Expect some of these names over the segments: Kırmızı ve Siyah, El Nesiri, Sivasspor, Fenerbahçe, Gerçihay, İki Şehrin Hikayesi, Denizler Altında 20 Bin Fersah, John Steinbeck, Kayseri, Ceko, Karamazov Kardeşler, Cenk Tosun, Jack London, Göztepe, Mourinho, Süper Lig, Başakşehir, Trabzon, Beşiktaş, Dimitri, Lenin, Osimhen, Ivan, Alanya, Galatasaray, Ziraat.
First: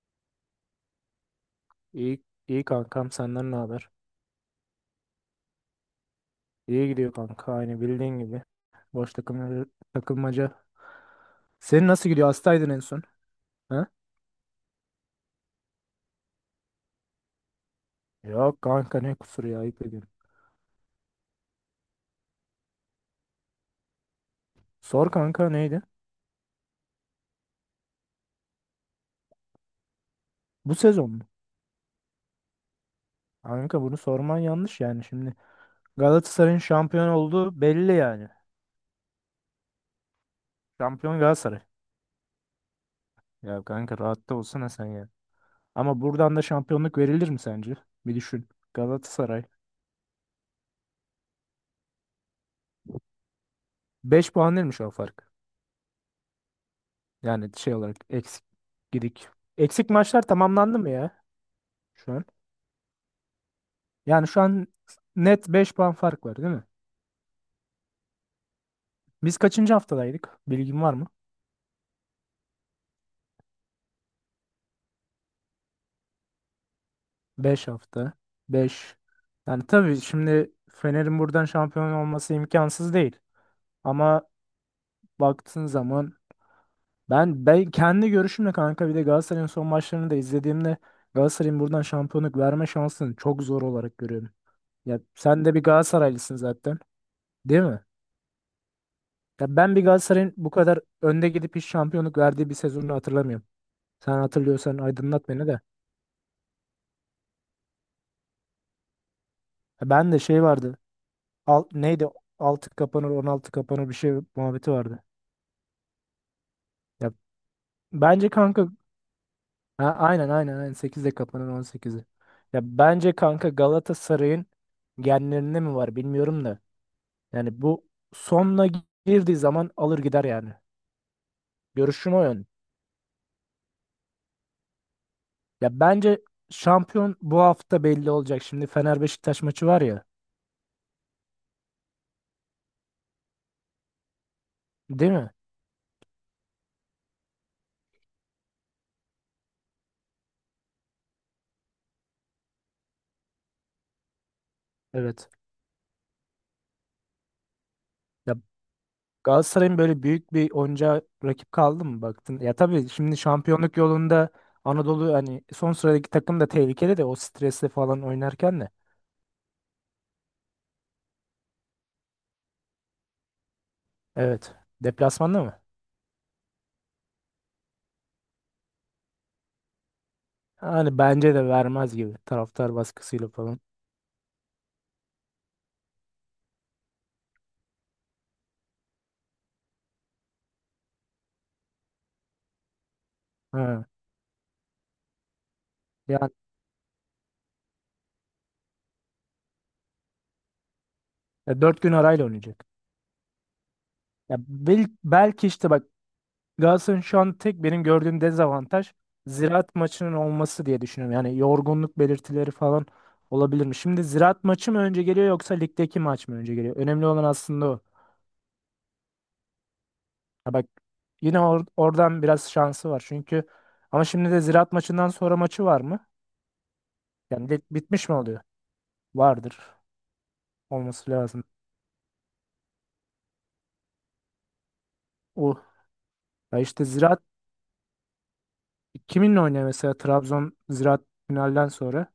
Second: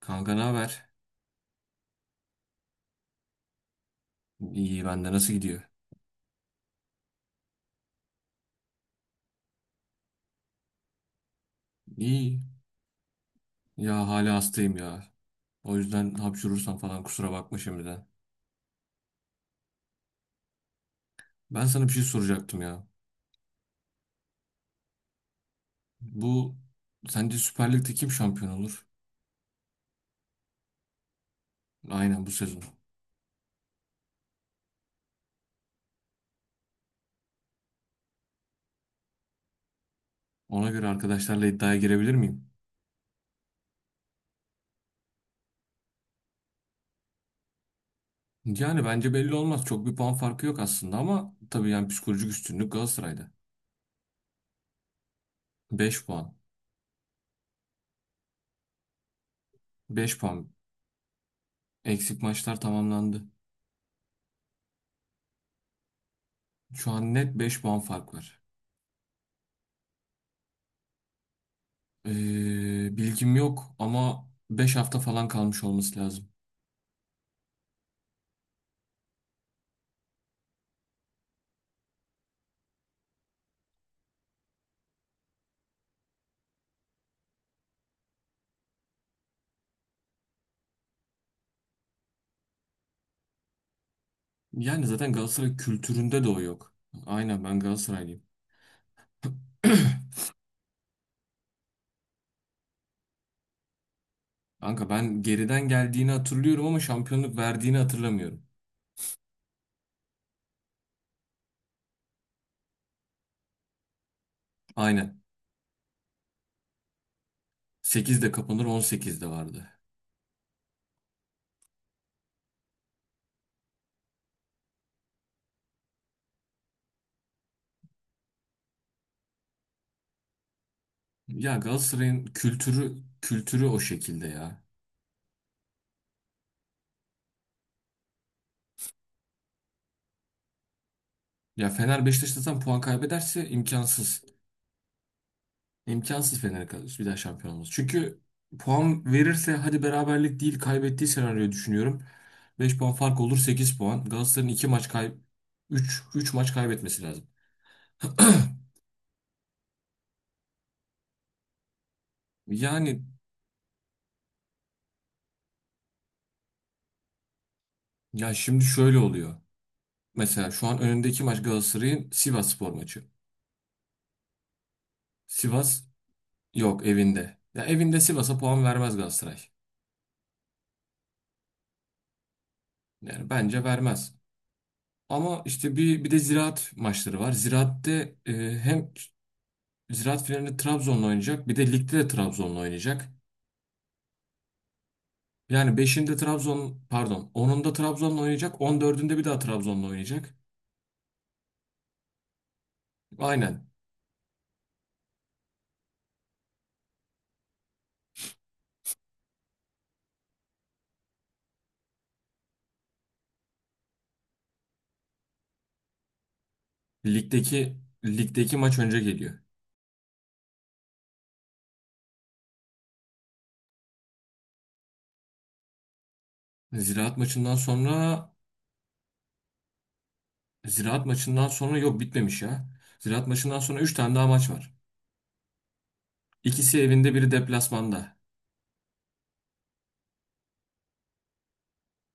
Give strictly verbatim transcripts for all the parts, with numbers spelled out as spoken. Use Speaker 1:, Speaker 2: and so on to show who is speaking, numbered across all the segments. Speaker 1: Kanka ne haber?
Speaker 2: İyi, iyi kankam senden ne haber?
Speaker 1: İyi bende nasıl gidiyor?
Speaker 2: İyi gidiyor kanka aynı bildiğin gibi. Boş takım, takılmaca. Senin nasıl gidiyor?
Speaker 1: İyi.
Speaker 2: Hastaydın en son. Ha?
Speaker 1: Ya hala hastayım ya. O yüzden hapşurursam falan kusura bakma şimdiden.
Speaker 2: Yok kanka ne kusuru ya, ayıp ediyorum.
Speaker 1: Ben sana bir şey soracaktım ya.
Speaker 2: Sor kanka, neydi?
Speaker 1: Bu sence Süper Lig'de kim şampiyon olur?
Speaker 2: Bu sezon mu?
Speaker 1: Aynen bu sezon.
Speaker 2: Kanka bunu sorman yanlış yani şimdi. Galatasaray'ın şampiyon olduğu belli yani.
Speaker 1: Ona göre
Speaker 2: Şampiyon
Speaker 1: arkadaşlarla
Speaker 2: Galatasaray.
Speaker 1: iddiaya girebilir miyim?
Speaker 2: Ya kanka rahatta olsana sen ya. Ama buradan da şampiyonluk verilir mi sence? Bir düşün.
Speaker 1: Yani bence belli
Speaker 2: Galatasaray.
Speaker 1: olmaz. Çok bir puan farkı yok aslında ama tabii yani psikolojik üstünlük Galatasaray'da.
Speaker 2: Beş puan değilmiş o fark.
Speaker 1: Beş puan.
Speaker 2: Yani şey olarak eksik gidik. Eksik
Speaker 1: Beş
Speaker 2: maçlar
Speaker 1: puan.
Speaker 2: tamamlandı mı ya? Şu
Speaker 1: Eksik
Speaker 2: an.
Speaker 1: maçlar tamamlandı.
Speaker 2: Yani şu an net beş puan fark var değil mi?
Speaker 1: Şu an net beş puan fark var.
Speaker 2: Biz kaçıncı haftadaydık? Bilgin var mı?
Speaker 1: Ee, bilgim yok ama beş hafta falan kalmış olması lazım.
Speaker 2: Beş hafta. Beş. Yani tabii şimdi Fener'in buradan şampiyon olması imkansız değil. Ama baktığın zaman ben ben kendi görüşümle kanka, bir de Galatasaray'ın son maçlarını da izlediğimde Galatasaray'ın buradan şampiyonluk verme şansını çok zor olarak görüyorum.
Speaker 1: Yani
Speaker 2: Ya
Speaker 1: zaten
Speaker 2: sen de
Speaker 1: Galatasaray
Speaker 2: bir
Speaker 1: kültüründe de
Speaker 2: Galatasaraylısın
Speaker 1: o yok.
Speaker 2: zaten,
Speaker 1: Aynen ben
Speaker 2: değil mi?
Speaker 1: Galatasaraylıyım.
Speaker 2: Ya ben bir Galatasaray'ın bu kadar önde gidip hiç şampiyonluk verdiği bir sezonunu hatırlamıyorum. Sen hatırlıyorsan
Speaker 1: Kanka ben
Speaker 2: aydınlat beni de.
Speaker 1: geriden geldiğini hatırlıyorum ama şampiyonluk verdiğini hatırlamıyorum.
Speaker 2: Ben de şey vardı. Al, neydi? Altı kapanır on altı kapanır bir şey muhabbeti vardı.
Speaker 1: Aynen.
Speaker 2: Ya bence
Speaker 1: sekizde kapanır
Speaker 2: kanka,
Speaker 1: on sekizde vardı.
Speaker 2: ha, aynen aynen aynen sekizde kapanır on sekizde. Ya bence kanka Galatasaray'ın genlerinde mi var bilmiyorum da. Yani bu sonuna girdiği zaman alır gider yani.
Speaker 1: Ya
Speaker 2: Görüşüm o
Speaker 1: Galatasaray'ın
Speaker 2: yön.
Speaker 1: kültürü kültürü o şekilde ya.
Speaker 2: Ya bence şampiyon bu hafta belli olacak. Şimdi Fener Beşiktaş maçı var ya.
Speaker 1: Ya Fener Beşiktaş puan kaybederse imkansız.
Speaker 2: Değil mi?
Speaker 1: İmkansız Fener'e kalır bir daha şampiyon olması. Çünkü puan verirse hadi beraberlik değil kaybettiği senaryoyu düşünüyorum. Beş puan fark olur sekiz puan. Galatasaray'ın iki maç kay
Speaker 2: Evet.
Speaker 1: üç üç maç kaybetmesi lazım.
Speaker 2: Ya Galatasaray'ın böyle büyük bir oyuncağa rakip kaldı mı baktın? Ya tabii
Speaker 1: Yani
Speaker 2: şimdi şampiyonluk yolunda Anadolu, hani son sıradaki takım da tehlikeli de o stresle falan
Speaker 1: ya
Speaker 2: oynarken
Speaker 1: şimdi
Speaker 2: de.
Speaker 1: şöyle oluyor. Mesela şu an önündeki maç Galatasaray'ın Sivasspor maçı.
Speaker 2: Evet. Deplasmanda mı?
Speaker 1: Sivas yok evinde. Ya evinde Sivas'a puan vermez Galatasaray.
Speaker 2: Hani bence de vermez gibi, taraftar baskısıyla
Speaker 1: Yani
Speaker 2: falan.
Speaker 1: bence vermez. Ama işte bir bir de Ziraat maçları var. Ziraat'te e, hem Ziraat finalinde Trabzon'la oynayacak. Bir de ligde de Trabzon'la oynayacak.
Speaker 2: Ha.
Speaker 1: Yani beşinde
Speaker 2: Yani
Speaker 1: Trabzon, pardon onunda Trabzon'la oynayacak. On dördünde bir daha Trabzon'la oynayacak.
Speaker 2: e, dört gün arayla oynayacak.
Speaker 1: Aynen.
Speaker 2: Ya bel- belki işte bak, Galatasaray'ın şu an tek benim gördüğüm dezavantaj Ziraat maçının olması diye düşünüyorum. Yani yorgunluk belirtileri falan olabilir mi? Şimdi Ziraat maçı mı önce geliyor yoksa ligdeki maç mı önce geliyor? Önemli olan aslında
Speaker 1: Ligdeki
Speaker 2: o.
Speaker 1: ligdeki maç önce geliyor.
Speaker 2: Ya bak, yine or- oradan biraz şansı var. Çünkü ama şimdi de Ziraat maçından sonra maçı var mı?
Speaker 1: Ziraat
Speaker 2: Yani
Speaker 1: maçından
Speaker 2: lig bitmiş mi
Speaker 1: sonra
Speaker 2: oluyor? Vardır.
Speaker 1: Ziraat
Speaker 2: Olması lazım.
Speaker 1: maçından sonra yok bitmemiş ya. Ziraat maçından sonra üç tane daha maç var.
Speaker 2: O ya
Speaker 1: İkisi
Speaker 2: işte
Speaker 1: evinde,
Speaker 2: Ziraat
Speaker 1: biri deplasmanda.
Speaker 2: kiminle oynuyor, mesela Trabzon Ziraat finalden sonra?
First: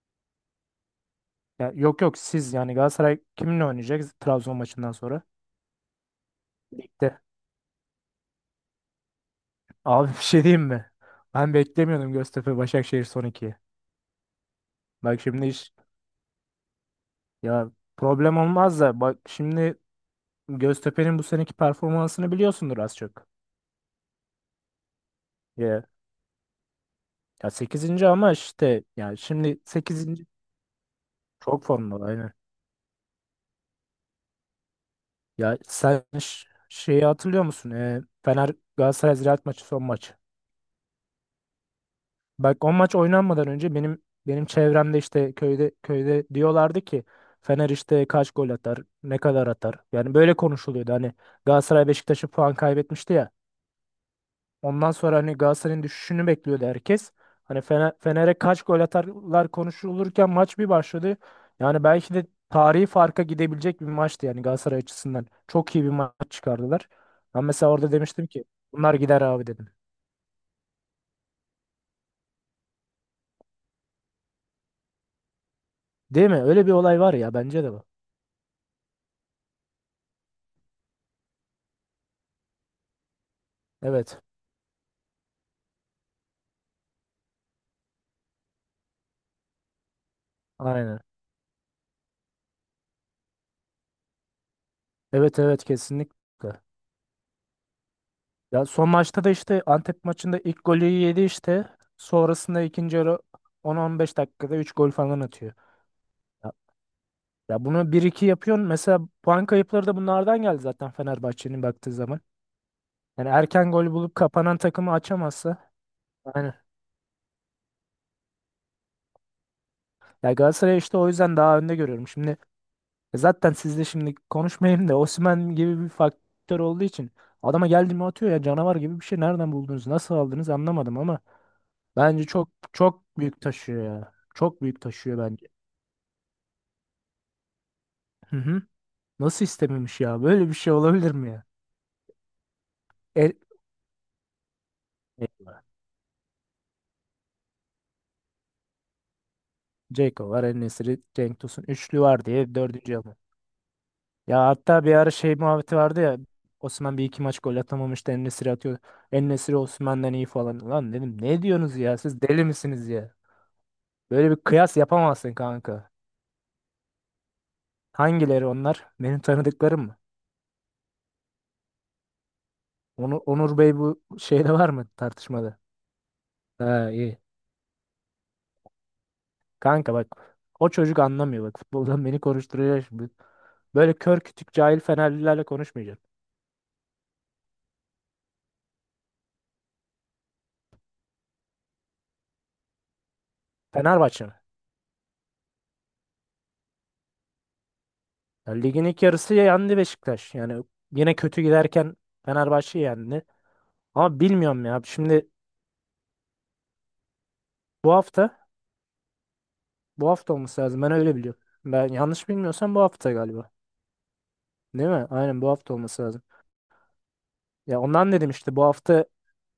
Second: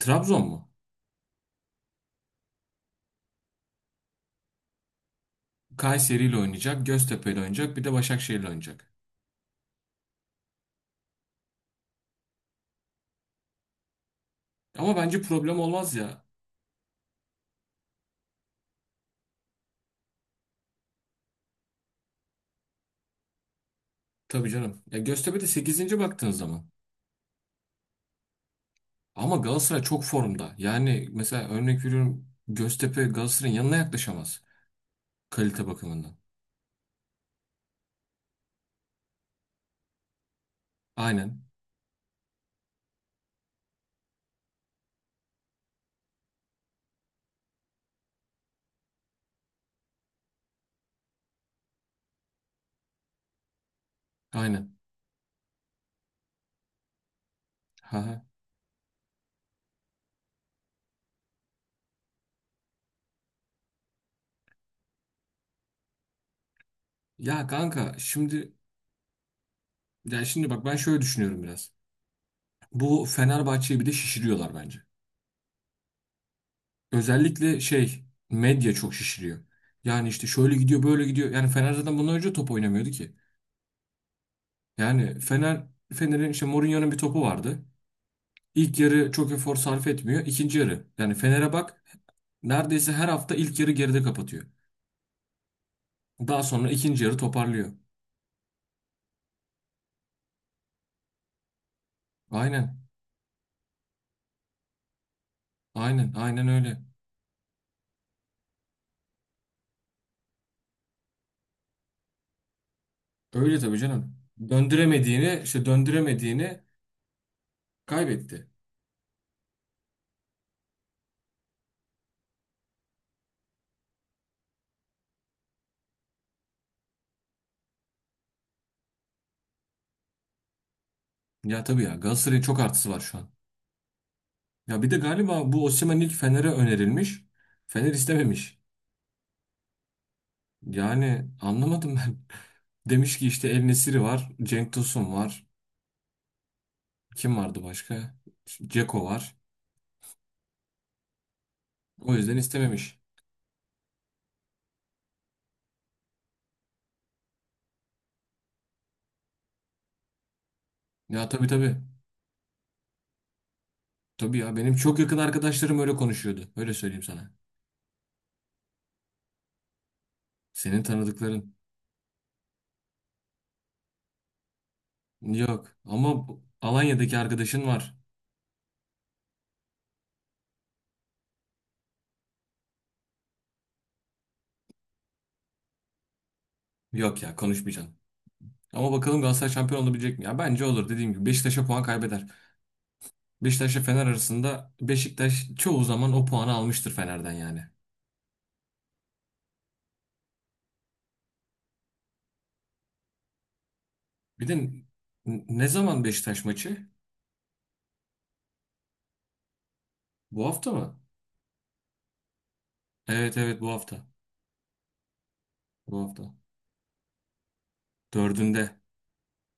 Speaker 1: Trabzon mu?
Speaker 2: Ya yok yok siz, yani Galatasaray kiminle oynayacak Trabzon maçından sonra?
Speaker 1: Kayseri ile oynayacak,
Speaker 2: Ligde.
Speaker 1: Göztepe ile oynayacak, bir de Başakşehir ile oynayacak.
Speaker 2: Abi bir şey diyeyim mi? Ben beklemiyordum Göztepe Başakşehir son ikiyi.
Speaker 1: Ama
Speaker 2: Bak
Speaker 1: bence
Speaker 2: şimdi
Speaker 1: problem
Speaker 2: iş,
Speaker 1: olmaz ya.
Speaker 2: ya problem olmaz da bak şimdi Göztepe'nin bu seneki performansını biliyorsundur az çok.
Speaker 1: Tabii canım. Ya Göztepe de
Speaker 2: Ya,
Speaker 1: sekizinci baktığın zaman.
Speaker 2: ya sekizinci ama işte yani
Speaker 1: Ama
Speaker 2: şimdi
Speaker 1: Galatasaray çok
Speaker 2: sekizinci
Speaker 1: formda. Yani mesela
Speaker 2: çok
Speaker 1: örnek
Speaker 2: formda
Speaker 1: veriyorum
Speaker 2: aynen.
Speaker 1: Göztepe Galatasaray'ın yanına yaklaşamaz
Speaker 2: Ya
Speaker 1: kalite
Speaker 2: sen
Speaker 1: bakımından.
Speaker 2: ş- şeyi hatırlıyor musun? E, Fener Galatasaray Ziraat maçı son maç.
Speaker 1: Aynen.
Speaker 2: Bak o maç oynanmadan önce benim benim çevremde işte köyde köyde diyorlardı ki Fener işte kaç gol atar, ne kadar atar. Yani böyle konuşuluyordu. Hani Galatasaray Beşiktaş'ı puan kaybetmişti ya.
Speaker 1: Aynen.
Speaker 2: Ondan sonra hani Galatasaray'ın düşüşünü bekliyordu herkes. Hani Fener,
Speaker 1: Ha. Ha.
Speaker 2: Fener'e kaç gol atarlar konuşulurken maç bir başladı. Yani belki de tarihi farka gidebilecek bir maçtı yani Galatasaray açısından. Çok iyi bir maç çıkardılar. Ben
Speaker 1: Ya
Speaker 2: mesela orada
Speaker 1: kanka
Speaker 2: demiştim ki
Speaker 1: şimdi
Speaker 2: bunlar gider abi dedim.
Speaker 1: ya şimdi bak ben şöyle düşünüyorum biraz. Bu Fenerbahçe'yi bir de şişiriyorlar bence.
Speaker 2: Değil mi? Öyle bir olay var ya
Speaker 1: Özellikle
Speaker 2: bence de bu.
Speaker 1: şey medya çok şişiriyor. Yani işte şöyle gidiyor böyle gidiyor. Yani Fener zaten bundan önce top oynamıyordu ki.
Speaker 2: Evet.
Speaker 1: Yani Fener Fener'in işte Mourinho'nun bir topu vardı. İlk yarı çok efor sarf etmiyor. İkinci yarı
Speaker 2: Aynen.
Speaker 1: yani Fener'e bak neredeyse her hafta ilk yarı geride kapatıyor.
Speaker 2: Evet, evet,
Speaker 1: Daha
Speaker 2: kesinlikle.
Speaker 1: sonra ikinci yarı toparlıyor.
Speaker 2: Ya son maçta da işte Antep maçında ilk golü yedi işte. Sonrasında
Speaker 1: Aynen.
Speaker 2: ikinci yarı on on beş dakikada üç gol falan atıyor.
Speaker 1: Aynen Aynen
Speaker 2: Ya,
Speaker 1: öyle.
Speaker 2: ya bunu bir iki yapıyorsun. Mesela puan kayıpları da bunlardan geldi zaten Fenerbahçe'nin baktığı zaman. Yani
Speaker 1: Öyle
Speaker 2: erken
Speaker 1: tabii
Speaker 2: gol bulup
Speaker 1: canım.
Speaker 2: kapanan takımı
Speaker 1: Döndüremediğini
Speaker 2: açamazsa.
Speaker 1: işte
Speaker 2: Aynen.
Speaker 1: döndüremediğini kaybetti.
Speaker 2: Ya Galatasaray işte o yüzden daha önde görüyorum. Şimdi e zaten sizle şimdi konuşmayayım da Osimhen gibi bir faktör olduğu için adama geldi mi atıyor ya canavar gibi bir şey, nereden buldunuz nasıl aldınız anlamadım ama
Speaker 1: Ya tabii ya
Speaker 2: bence
Speaker 1: Galatasaray'ın
Speaker 2: çok
Speaker 1: çok artısı var şu
Speaker 2: çok
Speaker 1: an.
Speaker 2: büyük taşıyor ya. Çok büyük
Speaker 1: Ya bir de
Speaker 2: taşıyor bence.
Speaker 1: galiba bu Osimhen ilk Fener'e önerilmiş. Fener
Speaker 2: Hı
Speaker 1: istememiş.
Speaker 2: hı. Nasıl istememiş ya? Böyle bir şey olabilir mi
Speaker 1: Yani
Speaker 2: ya?
Speaker 1: anlamadım ben. Demiş ki
Speaker 2: El,
Speaker 1: işte El Nesiri var. Cenk Tosun
Speaker 2: e,
Speaker 1: var. Kim vardı başka? Ceko var.
Speaker 2: Ceko var, En-Nesyri, Cenk Tosun. Üçlü
Speaker 1: O
Speaker 2: var
Speaker 1: yüzden
Speaker 2: diye dördüncü
Speaker 1: istememiş.
Speaker 2: alıyor. Ya hatta bir ara şey muhabbeti vardı ya. Osman bir iki maç gol atamamıştı. En-Nesyri atıyor. En-Nesyri Osman'dan iyi falan. Lan dedim
Speaker 1: Ya
Speaker 2: ne
Speaker 1: tabii tabii.
Speaker 2: diyorsunuz ya? Siz deli misiniz ya? Böyle bir
Speaker 1: Tabii ya benim
Speaker 2: kıyas
Speaker 1: çok yakın
Speaker 2: yapamazsın
Speaker 1: arkadaşlarım
Speaker 2: kanka.
Speaker 1: öyle konuşuyordu. Öyle söyleyeyim sana.
Speaker 2: Hangileri onlar? Benim tanıdıklarım mı?
Speaker 1: Senin tanıdıkların.
Speaker 2: Onu, Onur Bey bu şeyde var mı, tartışmada?
Speaker 1: Yok. Ama bu-
Speaker 2: Ha, iyi.
Speaker 1: Alanya'daki arkadaşın var.
Speaker 2: Kanka bak o çocuk anlamıyor bak, futboldan beni konuşturuyor şimdi. Böyle kör kütük cahil Fenerlilerle konuşmayacaksın.
Speaker 1: Yok ya konuşmayacaksın. Ama bakalım Galatasaray şampiyon olabilecek mi? Ya bence olur dediğim gibi. Beşiktaş'a puan kaybeder. Beşiktaş'la Fener
Speaker 2: Fenerbahçe mi?
Speaker 1: arasında Beşiktaş çoğu zaman o puanı almıştır Fener'den yani.
Speaker 2: Ya ligin ilk yarısı yendi Beşiktaş. Yani yine kötü giderken Fenerbahçe yendi. Ama
Speaker 1: Bir de
Speaker 2: bilmiyorum ya.
Speaker 1: n-
Speaker 2: Şimdi
Speaker 1: ne zaman Beşiktaş maçı?
Speaker 2: bu hafta bu hafta
Speaker 1: Bu
Speaker 2: olması
Speaker 1: hafta
Speaker 2: lazım. Ben
Speaker 1: mı?
Speaker 2: öyle biliyorum. Ben yanlış bilmiyorsam bu hafta
Speaker 1: Evet
Speaker 2: galiba.
Speaker 1: evet bu hafta.
Speaker 2: Değil mi? Aynen bu hafta
Speaker 1: Bu
Speaker 2: olması lazım.
Speaker 1: hafta.
Speaker 2: Ya ondan dedim işte, bu
Speaker 1: Dördünde.
Speaker 2: hafta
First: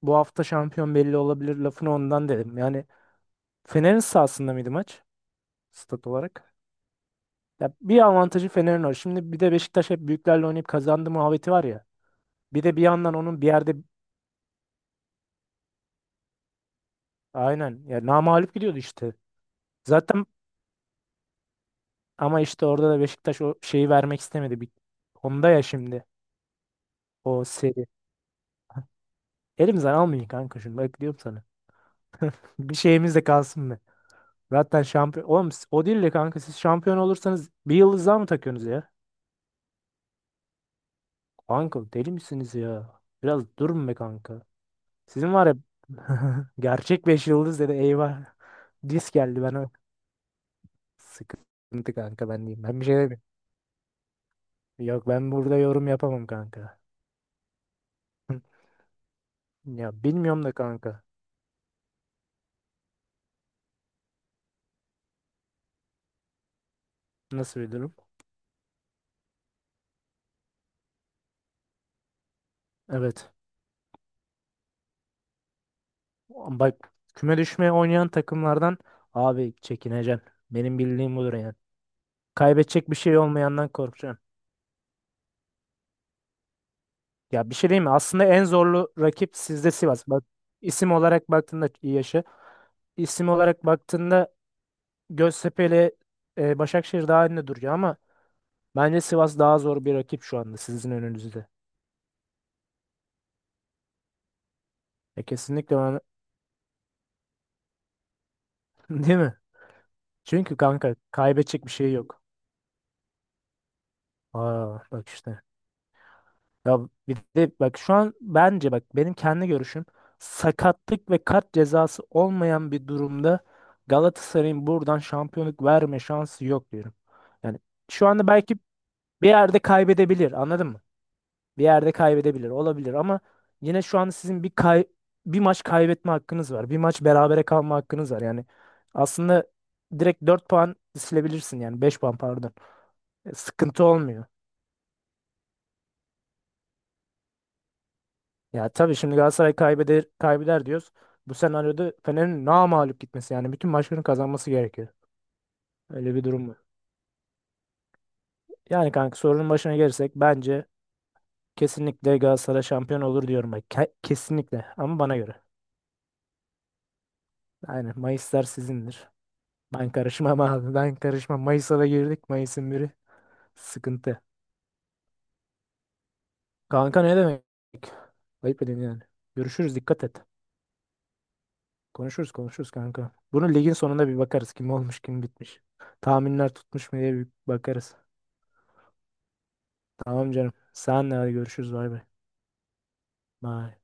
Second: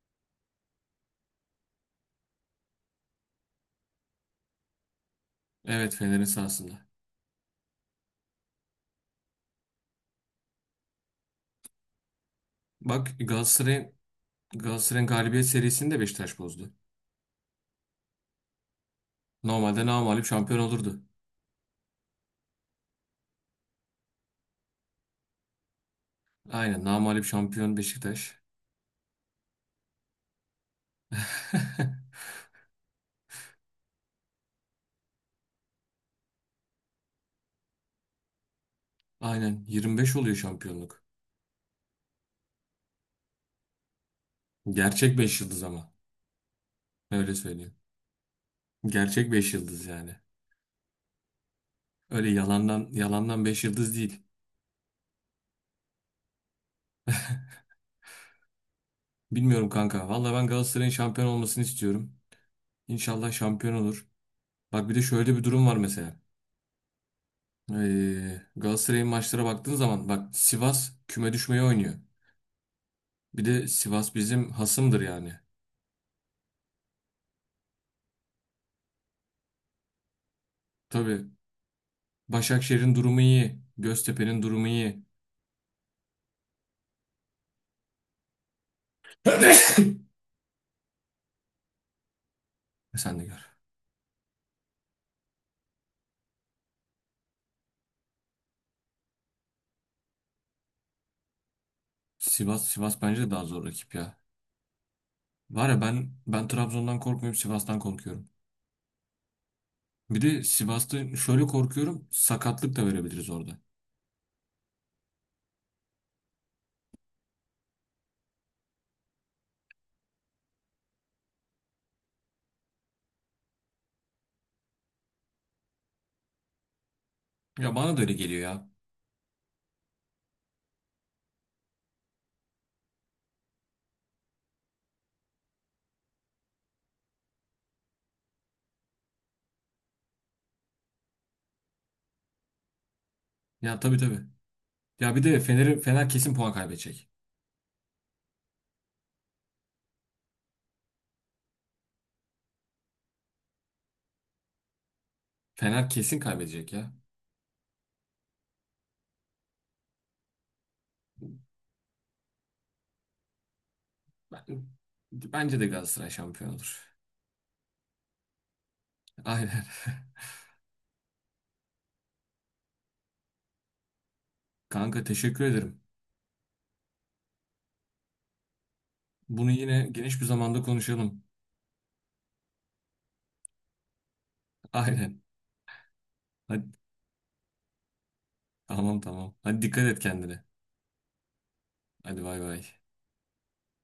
Speaker 2: bu hafta şampiyon belli olabilir lafını ondan dedim. Yani Fener'in sahasında mıydı maç?
Speaker 1: Evet
Speaker 2: Stat
Speaker 1: Fener'in
Speaker 2: olarak.
Speaker 1: sahasında.
Speaker 2: Ya bir avantajı Fener'in var. Şimdi bir de Beşiktaş hep büyüklerle oynayıp kazandı muhabbeti var ya. Bir de bir yandan
Speaker 1: Bak
Speaker 2: onun bir yerde
Speaker 1: Galatasaray Galatasaray'ın galibiyet serisini de Beşiktaş bozdu.
Speaker 2: aynen ya namağlup gidiyordu işte.
Speaker 1: Normalde namağlup
Speaker 2: Zaten
Speaker 1: şampiyon olurdu.
Speaker 2: ama işte orada da Beşiktaş o şeyi vermek istemedi. Bir, onda ya şimdi
Speaker 1: Aynen namağlup
Speaker 2: o
Speaker 1: şampiyon
Speaker 2: seri.
Speaker 1: Beşiktaş.
Speaker 2: Elimizden almayın kanka şunu, bak diyorum sana. Bir şeyimiz de kalsın be. Zaten şampiyon. Oğlum siz- o değil de kanka siz şampiyon olursanız bir yıldız daha mı takıyorsunuz ya?
Speaker 1: Aynen yirmi beş oluyor şampiyonluk.
Speaker 2: Kanka deli misiniz ya? Biraz durun be kanka.
Speaker 1: Gerçek
Speaker 2: Sizin
Speaker 1: beş
Speaker 2: var ya
Speaker 1: yıldız ama.
Speaker 2: gerçek beş
Speaker 1: Öyle
Speaker 2: yıldız dedi,
Speaker 1: söyleyeyim.
Speaker 2: eyvah. Disk
Speaker 1: Gerçek
Speaker 2: geldi
Speaker 1: beş
Speaker 2: ben.
Speaker 1: yıldız yani.
Speaker 2: Sıkıntı kanka,
Speaker 1: Öyle
Speaker 2: ben diyeyim. Ben bir
Speaker 1: yalandan
Speaker 2: şey demiyorum.
Speaker 1: yalandan beş yıldız değil.
Speaker 2: Yok, ben burada yorum yapamam kanka.
Speaker 1: Bilmiyorum
Speaker 2: Ya
Speaker 1: kanka. Vallahi
Speaker 2: bilmiyorum
Speaker 1: ben
Speaker 2: da
Speaker 1: Galatasaray'ın
Speaker 2: kanka.
Speaker 1: şampiyon olmasını istiyorum. İnşallah şampiyon olur. Bak bir de şöyle bir durum var mesela.
Speaker 2: Nasıl bir durum?
Speaker 1: Ee, Galatasaray'ın maçlara baktığın zaman bak Sivas küme düşmeye oynuyor.
Speaker 2: Evet.
Speaker 1: Bir de Sivas bizim hasımdır yani.
Speaker 2: Bak, küme düşmeye oynayan takımlardan abi çekineceksin. Benim bildiğim
Speaker 1: Tabii
Speaker 2: budur yani. Kaybedecek
Speaker 1: Başakşehir'in
Speaker 2: bir şey
Speaker 1: durumu iyi.
Speaker 2: olmayandan korkacaksın.
Speaker 1: Göztepe'nin durumu iyi.
Speaker 2: Ya bir şey değil mi? Aslında en zorlu rakip sizde
Speaker 1: E
Speaker 2: Sivas. Bak, isim olarak baktığında iyi yaşı.
Speaker 1: Sen de
Speaker 2: İsim
Speaker 1: gör.
Speaker 2: olarak baktığında Göztepe ile e, Başakşehir daha önde duruyor ama bence Sivas daha zor bir rakip şu anda sizin önünüzde.
Speaker 1: Sivas Sivas bence de daha zor rakip ya.
Speaker 2: E,
Speaker 1: Var
Speaker 2: kesinlikle
Speaker 1: ya
Speaker 2: ben.
Speaker 1: ben ben Trabzon'dan korkmuyorum, Sivas'tan korkuyorum.
Speaker 2: Değil mi?
Speaker 1: Bir de
Speaker 2: Çünkü kanka
Speaker 1: Sivas'ta şöyle
Speaker 2: kaybedecek bir şey
Speaker 1: korkuyorum,
Speaker 2: yok.
Speaker 1: sakatlık da verebiliriz orada.
Speaker 2: Aa bak işte. Ya bir de bak şu an bence, bak benim kendi görüşüm, sakatlık ve kart cezası olmayan bir durumda Galatasaray'ın buradan şampiyonluk verme şansı yok diyorum. Yani
Speaker 1: Ya bana da
Speaker 2: şu
Speaker 1: öyle
Speaker 2: anda
Speaker 1: geliyor
Speaker 2: belki
Speaker 1: ya.
Speaker 2: bir yerde kaybedebilir, anladın mı? Bir yerde kaybedebilir olabilir ama yine şu anda sizin bir kay bir maç kaybetme hakkınız var. Bir maç berabere kalma hakkınız var. Yani aslında direkt dört puan silebilirsin, yani beş puan, pardon. E,
Speaker 1: Ya
Speaker 2: Sıkıntı
Speaker 1: tabii tabii.
Speaker 2: olmuyor.
Speaker 1: Ya bir de Fener Fener kesin puan kaybedecek.
Speaker 2: Ya tabii şimdi Galatasaray kaybeder, kaybeder diyoruz. Bu senaryoda Fener'in namağlup gitmesi yani bütün maçlarını kazanması gerekiyor.
Speaker 1: Fener
Speaker 2: Öyle
Speaker 1: kesin
Speaker 2: bir durum var.
Speaker 1: kaybedecek ya.
Speaker 2: Yani kanka, sorunun başına gelirsek bence kesinlikle Galatasaray şampiyon olur diyorum. Bak, ke- kesinlikle,
Speaker 1: Ben,
Speaker 2: ama bana göre.
Speaker 1: bence de Galatasaray şampiyon olur.
Speaker 2: Yani Mayıslar sizindir.
Speaker 1: Aynen.
Speaker 2: Ben karışmam abi. Ben karışmam. Mayıs'a da girdik. Mayıs'ın biri sıkıntı.
Speaker 1: Kanka teşekkür ederim.
Speaker 2: Kanka ne demek? Ayıp edin yani.
Speaker 1: Bunu
Speaker 2: Görüşürüz.
Speaker 1: yine
Speaker 2: Dikkat
Speaker 1: geniş
Speaker 2: et.
Speaker 1: bir zamanda konuşalım.
Speaker 2: Konuşuruz konuşuruz kanka. Bunu ligin sonunda bir bakarız. Kim olmuş
Speaker 1: Aynen.
Speaker 2: kim bitmiş. Tahminler
Speaker 1: Hadi.
Speaker 2: tutmuş mu diye bir bakarız.
Speaker 1: Tamam tamam. Hadi dikkat et
Speaker 2: Tamam
Speaker 1: kendine.
Speaker 2: canım. Senle hadi görüşürüz. Bay bay.
Speaker 1: Hadi bay bay.
Speaker 2: Bye.